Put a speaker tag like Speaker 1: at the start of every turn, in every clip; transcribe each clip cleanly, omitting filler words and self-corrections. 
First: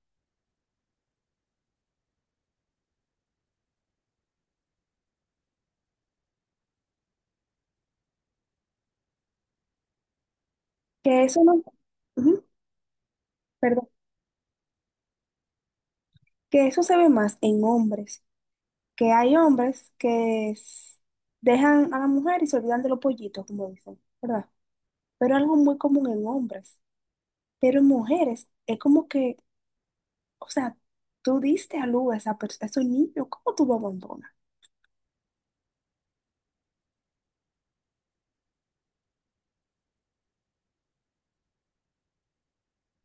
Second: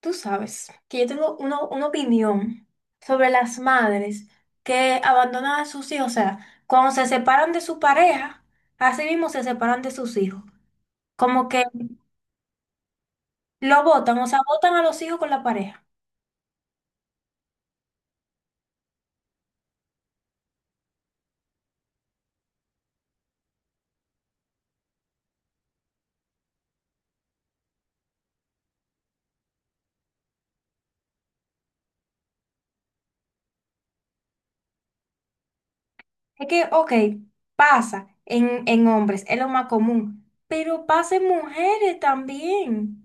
Speaker 1: Tú sabes que yo tengo una opinión sobre las madres que abandonan a sus hijos. O sea, cuando se separan de su pareja, así mismo se separan de sus hijos.
Speaker 2: Que eso
Speaker 1: Como
Speaker 2: no.
Speaker 1: que
Speaker 2: ujú,
Speaker 1: lo
Speaker 2: Perdón,
Speaker 1: botan, o sea, botan a los hijos con la pareja.
Speaker 2: que eso se ve más en hombres, que hay hombres que dejan a la mujer y se olvidan de los pollitos, como dicen, ¿verdad? Pero algo muy común en hombres. Pero en mujeres es como que, o sea, tú diste a luz a, a ese niño, ¿cómo tú lo abandonas?
Speaker 1: Es que, ok, pasa en hombres, es lo más común, pero pasa en mujeres también.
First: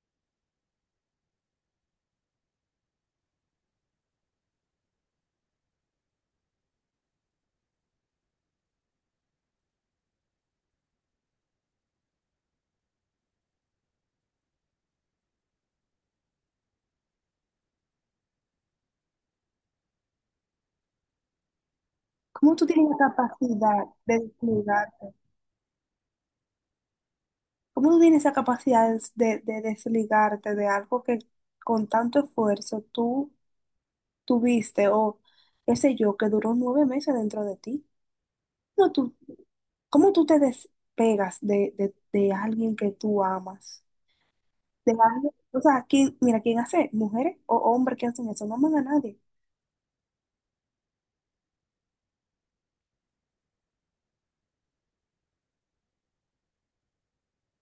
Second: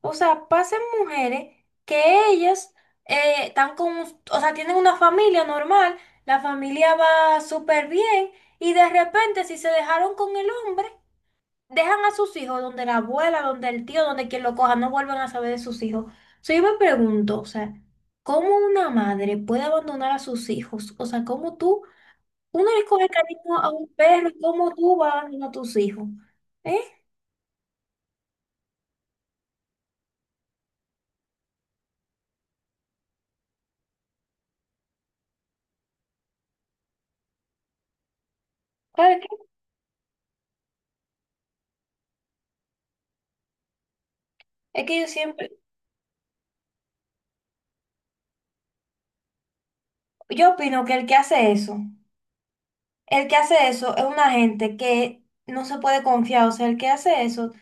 Speaker 1: O sea, pasan mujeres que ellas están con, un- o sea, tienen una familia normal, la familia va súper bien y de repente si se dejaron con el hombre, dejan a sus hijos donde la abuela, donde el tío, donde quien lo coja, no vuelven a saber de sus hijos. So, yo me pregunto, o sea, ¿cómo una madre puede abandonar a sus hijos? O sea, ¿cómo tú,
Speaker 2: ¿Cómo tú
Speaker 1: uno le
Speaker 2: tienes la
Speaker 1: coge cariño a
Speaker 2: capacidad
Speaker 1: un
Speaker 2: de
Speaker 1: perro, ¿cómo tú
Speaker 2: desligarte?
Speaker 1: vas a abandonar a tus hijos? ¿Eh?
Speaker 2: ¿Cómo tú tienes esa capacidad de desligarte de algo que con tanto esfuerzo tú tuviste o qué sé yo, que duró nueve meses dentro de ti. No, tú,
Speaker 1: Claro que-
Speaker 2: ¿Cómo tú te despegas de alguien que tú amas?
Speaker 1: Es
Speaker 2: De
Speaker 1: que yo
Speaker 2: alguien,
Speaker 1: siempre,
Speaker 2: o sea, ¿quién hace? ¿Mujeres o hombres que hacen eso? No aman a nadie.
Speaker 1: yo opino que el que hace eso. El que hace eso es una gente que no se puede confiar. O sea, el que hace eso,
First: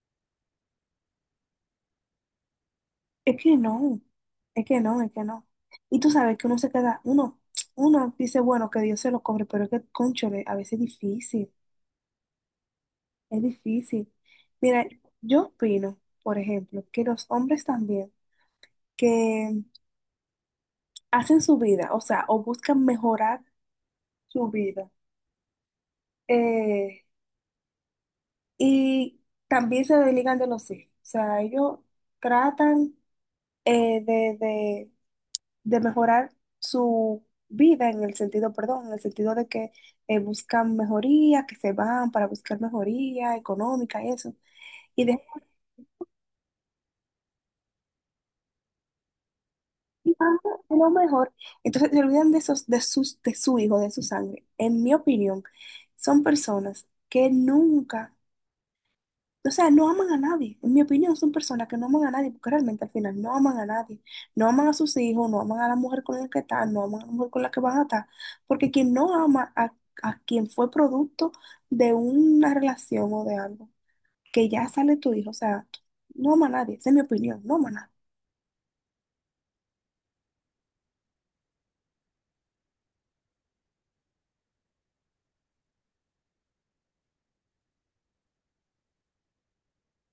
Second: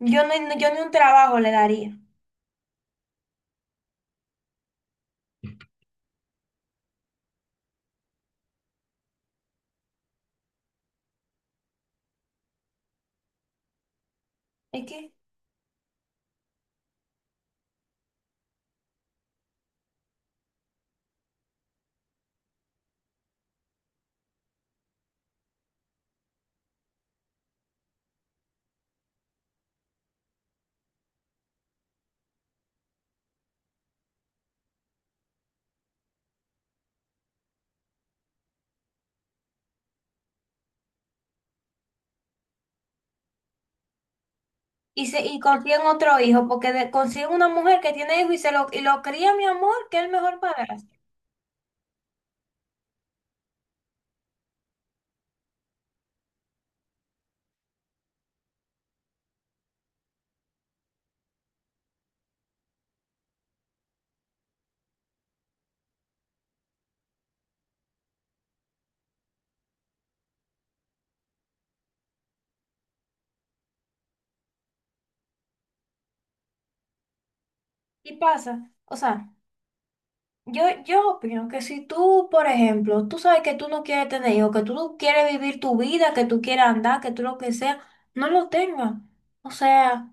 Speaker 1: yo no, yo ni un trabajo le daría.
Speaker 2: Es que no, es que no, es que no. Y tú sabes que uno dice, bueno, que Dios se lo cobre, pero es que, cónchale, a veces es difícil, es difícil.
Speaker 1: ¿Y
Speaker 2: Mira,
Speaker 1: qué?
Speaker 2: yo opino, por ejemplo, que los hombres también, que hacen su vida, o sea, o buscan mejorar su vida. Eh, y también se desligan de los hijos, o sea, ellos tratan eh, de, de- de mejorar su vida en el sentido, perdón, en el sentido de que buscan mejoría, que se van para buscar mejoría económica y eso. Y
Speaker 1: Y, se,
Speaker 2: de
Speaker 1: y consiguen otro hijo, porque de- consiguen una mujer que tiene hijo y se lo, y lo cría, mi amor, que es el
Speaker 2: y van
Speaker 1: mejor
Speaker 2: de lo
Speaker 1: padrastro.
Speaker 2: mejor, entonces se olvidan de esos, de sus, de su hijo, de su sangre. En mi opinión, son personas que nunca O sea, no aman a nadie. En mi opinión, son personas que no aman a nadie, porque realmente al final no aman a nadie. No aman a sus hijos, no aman a la mujer con la que están, no aman a la mujer con la que van a estar. Porque quien no ama a quien fue producto de una relación o de algo, que ya sale tu hijo, o sea, no ama a nadie, esa es mi opinión, no ama a nadie.
Speaker 1: Y pasa. O sea, yo opino que si tú, por ejemplo, tú sabes que tú no quieres tener hijos, que tú no quieres vivir tu vida, que tú quieres andar, que tú lo que sea, no lo tengas. O sea,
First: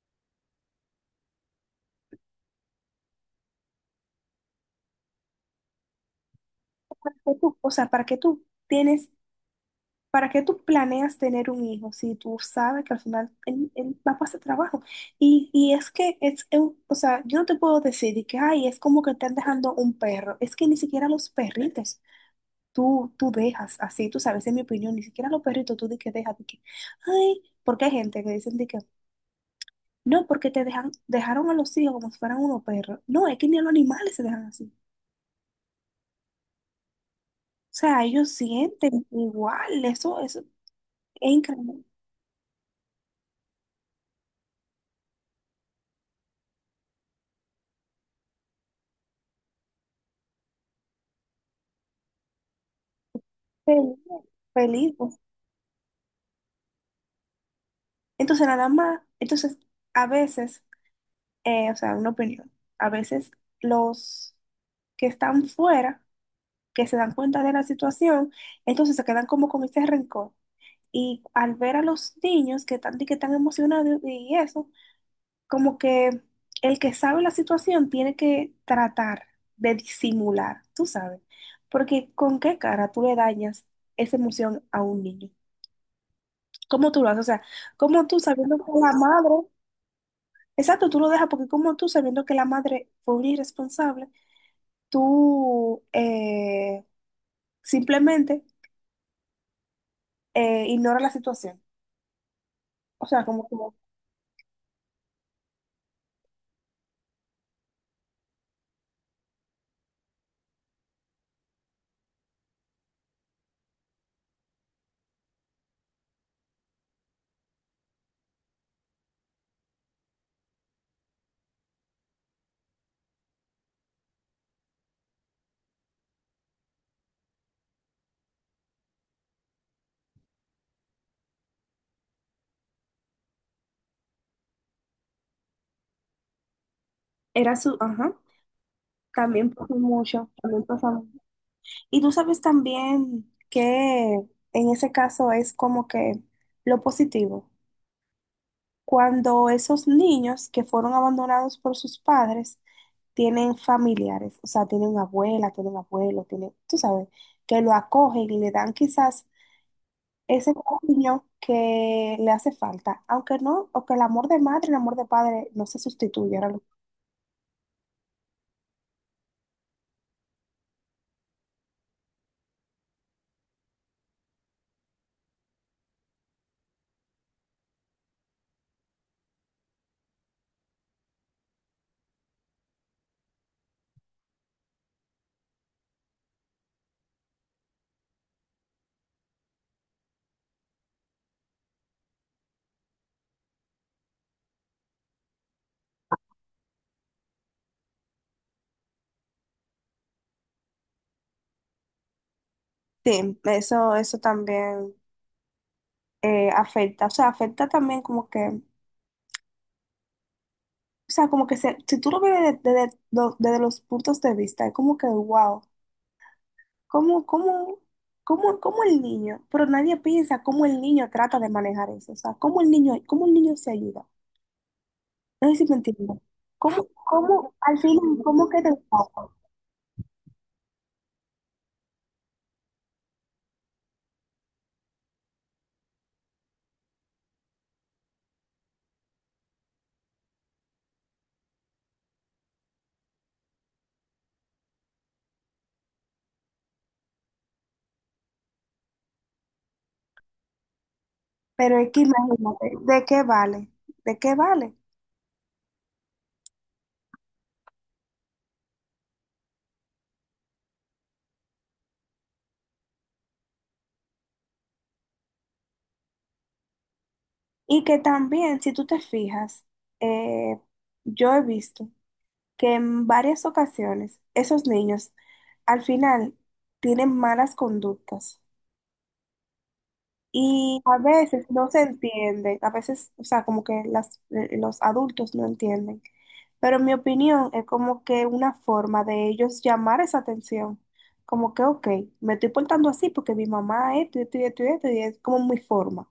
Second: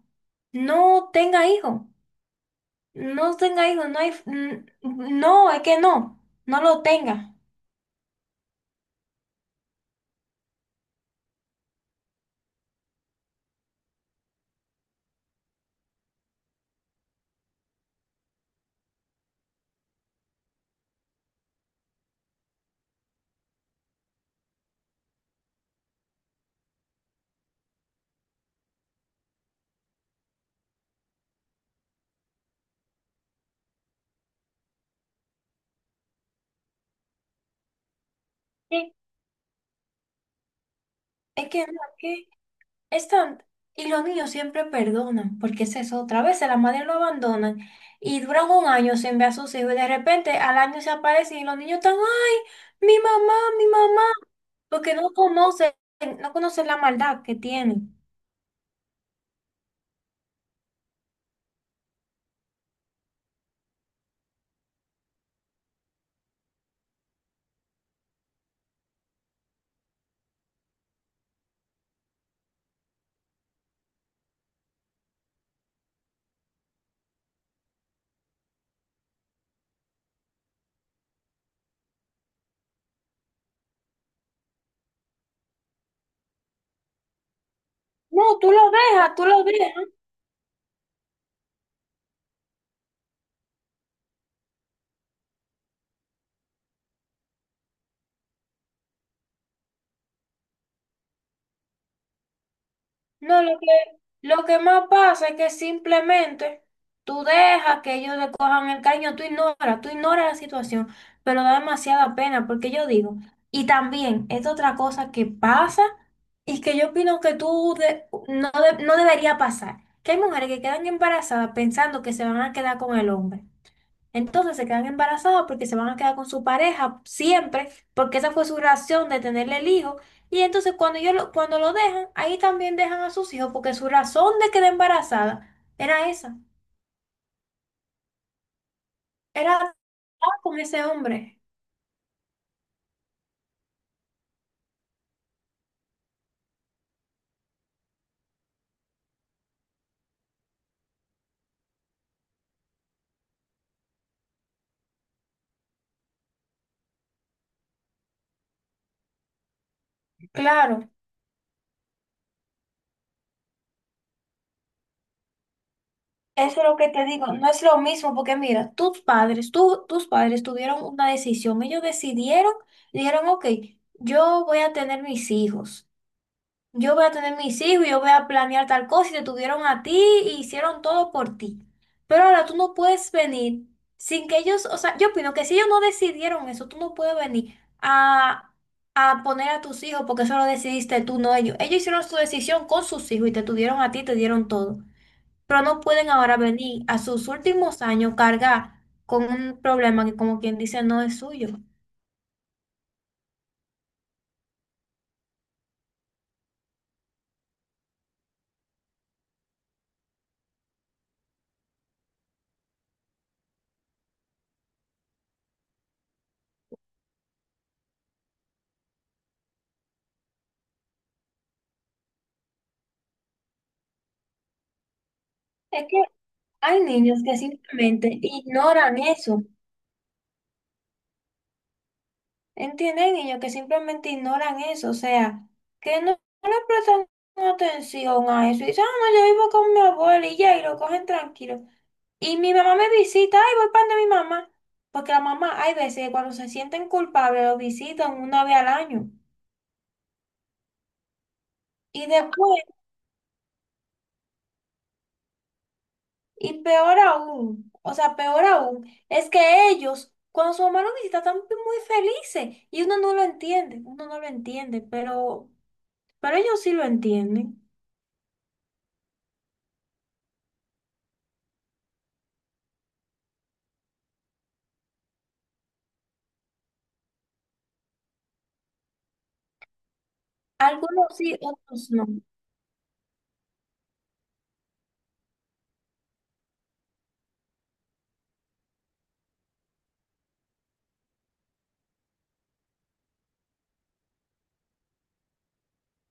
Speaker 1: no tenga hijos. No tenga hijos, no hay, n- no, es que no, no lo tenga.
Speaker 2: O sea, ¿para qué tú tienes ¿Para qué tú planeas tener un hijo si tú sabes que al final él va a pasar trabajo? Y es que, es, un- O sea, yo no te puedo decir de que, ay, es como que están dejando un perro. Es que ni siquiera los perritos tú dejas así, tú sabes, en mi opinión, ni siquiera los perritos tú de que dejas, de que, ay, porque hay gente que dicen de que, no, porque te dejan, dejaron a los hijos como si fueran unos perros. No, es que ni a los animales se dejan así. O sea, ellos
Speaker 1: Sí.
Speaker 2: sienten igual, eso es
Speaker 1: Es que no,
Speaker 2: increíble.
Speaker 1: es que están, y los niños siempre perdonan, porque esa es eso, otra vez las madres lo abandonan y duran un año sin ver a sus hijos y de repente al año se aparecen y los niños están, ay, mi
Speaker 2: Feliz,
Speaker 1: mamá, porque
Speaker 2: feliz.
Speaker 1: no conocen, no conocen la maldad que tienen.
Speaker 2: Entonces, nada más, entonces, A veces, o sea, una opinión, a veces los que están fuera, que se dan cuenta de la situación, entonces se quedan como con ese rencor. Y al ver a los niños que están emocionados y eso, como que el que sabe la situación tiene que tratar de disimular, tú sabes, porque con qué cara tú le dañas esa emoción a un niño. ¿Cómo tú lo haces? O sea, ¿cómo tú
Speaker 1: No, tú
Speaker 2: sabiendo
Speaker 1: lo
Speaker 2: que la
Speaker 1: dejas, tú lo
Speaker 2: madre...
Speaker 1: dejas.
Speaker 2: Exacto, tú lo dejas porque como tú, sabiendo que la madre fue una irresponsable, tú simplemente ignora la situación. O sea,
Speaker 1: No,
Speaker 2: como que
Speaker 1: lo que más pasa es que simplemente tú dejas que ellos le cojan el caño, tú ignoras la situación, pero da demasiada pena porque yo digo, y también es otra cosa que pasa y que yo opino que tú de- no debería pasar, que hay mujeres que quedan embarazadas pensando que se van a quedar con el hombre. Entonces se quedan embarazadas porque se van a quedar con su pareja siempre, porque esa fue su razón de tenerle el hijo. Y entonces cuando yo lo, cuando lo dejan, ahí también dejan a sus hijos, porque su razón de quedar embarazada era esa,
Speaker 2: era su... Ajá, también
Speaker 1: era
Speaker 2: pasa mucho,
Speaker 1: estar con
Speaker 2: también
Speaker 1: ese
Speaker 2: pasa mucho.
Speaker 1: hombre.
Speaker 2: Y tú sabes también que en ese caso es como que lo positivo. Cuando esos niños que fueron abandonados por sus padres tienen familiares, o sea, tienen una abuela, tienen abuelo, tienen, tú sabes, que lo acogen y le dan quizás ese
Speaker 1: Claro,
Speaker 2: cariño que le hace falta, aunque no, o que el amor de madre el amor de padre no se sustituyan.
Speaker 1: eso es lo que te digo, no es lo mismo, porque mira, tus padres, tú, tus padres tuvieron una decisión, ellos decidieron, dijeron, ok, yo voy a tener mis hijos. Yo voy a tener mis hijos, y yo voy a planear tal cosa y te tuvieron a ti y hicieron todo por ti. Pero ahora tú no puedes venir sin que ellos, o sea, yo opino que si ellos no decidieron eso, tú no puedes venir a poner a tus hijos porque eso lo decidiste tú, no ellos. Ellos hicieron su decisión con sus hijos y te tuvieron a ti, te dieron todo. Pero no pueden ahora venir a sus últimos años cargar con un problema que como quien dice no es suyo.
Speaker 2: Sí, eso también afecta, o sea, afecta también como que, o sea, como que si tú lo ves desde desde los puntos de vista, es como que, wow, ¿cómo, cómo, ¿cómo, cómo el niño? Pero nadie piensa cómo el niño trata de manejar eso, o sea, cómo el niño se ayuda. No sé si me
Speaker 1: Es que
Speaker 2: entiendo.
Speaker 1: hay
Speaker 2: ¿Cómo,
Speaker 1: niños que
Speaker 2: cómo, al fin,
Speaker 1: simplemente
Speaker 2: cómo que te
Speaker 1: ignoran eso. ¿Entienden? Hay niños que simplemente ignoran eso, o sea, que no, no le prestan atención a eso. Y dicen, ah, no, yo vivo con mi abuela y ya, y lo cogen tranquilo. Y mi mamá me visita, ay, voy para mi mamá. Porque la mamá, hay veces que cuando se sienten culpables, lo visitan una vez al año.
Speaker 2: Pero es que
Speaker 1: Y después,
Speaker 2: imagínate, ¿de qué vale? ¿De qué vale?
Speaker 1: y peor aún, o sea, peor aún, es que ellos, cuando su mamá lo visita, están muy felices. Y uno no lo entiende, uno no lo entiende, pero ellos sí lo entienden.
Speaker 2: Y que también, si tú te fijas, eh, yo he visto que en varias ocasiones esos niños al final tienen malas conductas y a
Speaker 1: Algunos sí,
Speaker 2: veces no se
Speaker 1: otros no.
Speaker 2: entienden, a veces, o sea, como que los adultos no entienden. Pero en mi opinión es como que una forma de ellos llamar esa atención. Como que, ok, me estoy portando así porque mi mamá esto y esto y esto y esto, y es como mi forma.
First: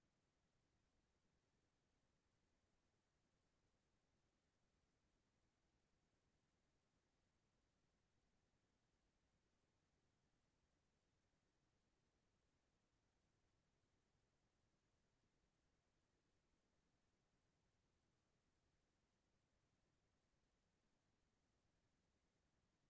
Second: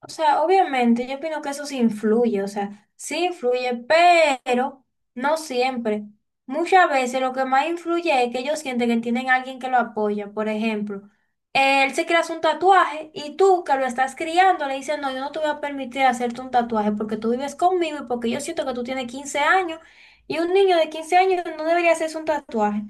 Speaker 1: O sea, obviamente, yo opino que eso sí influye, o sea, sí influye, pero no siempre. Muchas veces lo que más influye es que ellos sienten que tienen alguien que lo apoya. Por ejemplo, él se quiere hacer un tatuaje y tú que lo estás criando le dices, no, yo no te voy a permitir hacerte un tatuaje porque tú vives conmigo y porque yo siento que tú tienes 15 años y un niño de 15 años no debería hacerse un tatuaje.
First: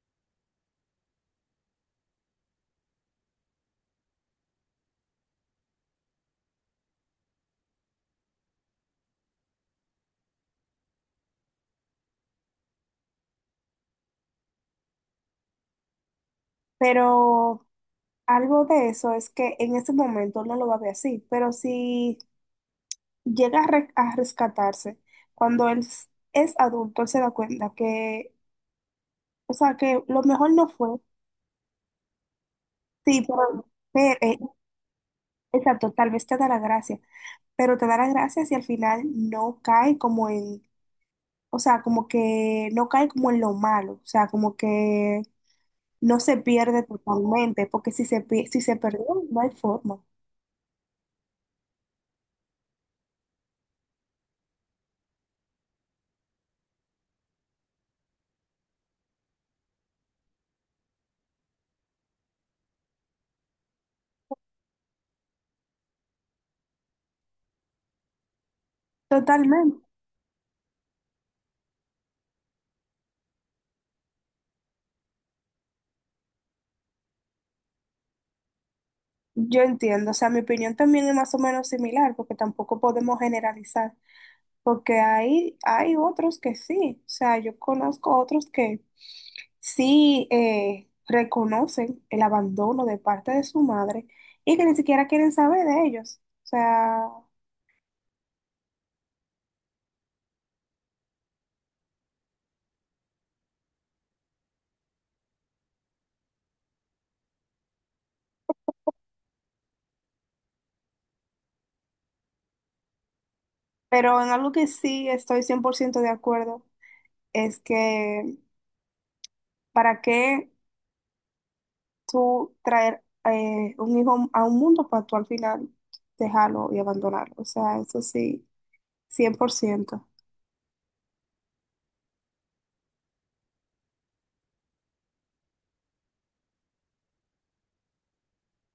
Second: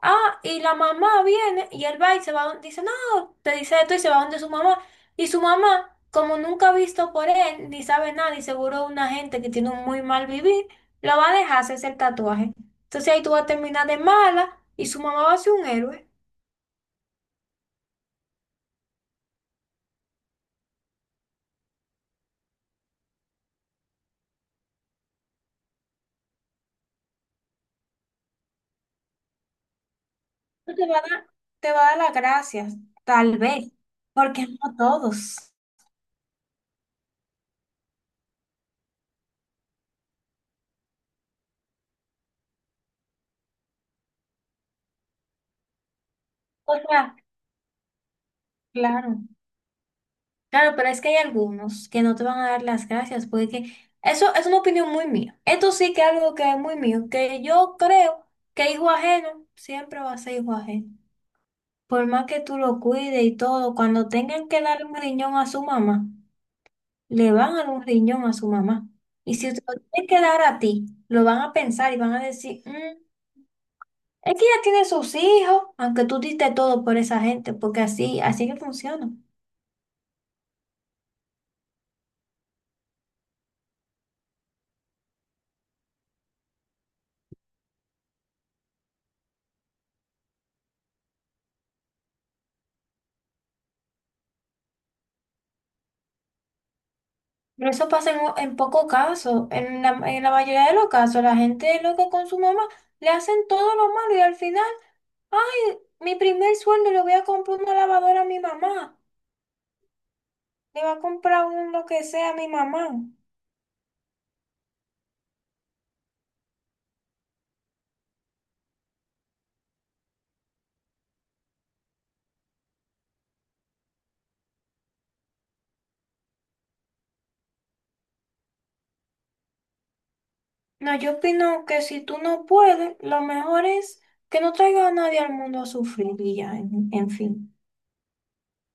Speaker 1: Ah, y la mamá viene y él va y se va, don- dice, no, te dice esto y se va donde su mamá. Y su mamá, como nunca ha visto por él, ni sabe nada, y seguro una gente que tiene un muy mal vivir, lo va a dejar hacerse el tatuaje. Entonces ahí tú vas a terminar de mala y su mamá va a ser un héroe.
Speaker 2: Pero algo de eso es que en ese momento no lo va a ver así, pero si a rescatarse, cuando es adulto, él se da cuenta que, o sea, que lo mejor no
Speaker 1: No te
Speaker 2: fue,
Speaker 1: va a dar, te va a dar las gracias,
Speaker 2: sí,
Speaker 1: tal
Speaker 2: pero,
Speaker 1: vez,
Speaker 2: pero, eh,
Speaker 1: porque no todos.
Speaker 2: exacto, tal vez te da la gracia, pero te da la gracia si al final no cae como en, o sea, como que no cae como en lo malo, o sea, como que no se
Speaker 1: O
Speaker 2: pierde
Speaker 1: sea,
Speaker 2: totalmente, porque si se perdió,
Speaker 1: claro.
Speaker 2: no hay forma.
Speaker 1: Claro, pero es que hay algunos que no te van a dar las gracias, porque eso es una opinión muy mía. Esto sí que es algo que es muy mío, que yo creo que hijo ajeno siempre va a ser hijo ajeno. Por más que tú lo cuides y todo, cuando tengan que darle un riñón a su mamá, le van a dar un riñón a su mamá. Y si te lo
Speaker 2: Totalmente.
Speaker 1: tienen que dar a ti, lo van a pensar y van a decir, "Mm, es que ya tiene sus hijos, aunque tú diste todo por esa gente, porque así, así que funciona.
Speaker 2: Yo entiendo, o sea, mi opinión también es más o menos similar, porque tampoco podemos generalizar, porque hay otros que sí, o sea, yo conozco otros que sí reconocen el abandono de parte de su madre y que ni siquiera quieren saber de ellos, o sea,
Speaker 1: Pero eso pasa en poco caso. En la mayoría de los casos, la gente loca con su mamá le hacen todo lo malo y al final, ay, mi primer sueldo le voy a comprar una lavadora a mi mamá. Le va a comprar un lo que sea a mi mamá.
Speaker 2: pero en algo que sí estoy 100% de acuerdo es que ¿para qué tú traer un hijo a un mundo para tú al final dejarlo y abandonarlo? O sea, eso sí. 100%.
Speaker 1: No, yo opino que si tú no puedes, lo mejor es que no traiga a nadie al mundo a sufrir y ya, en fin.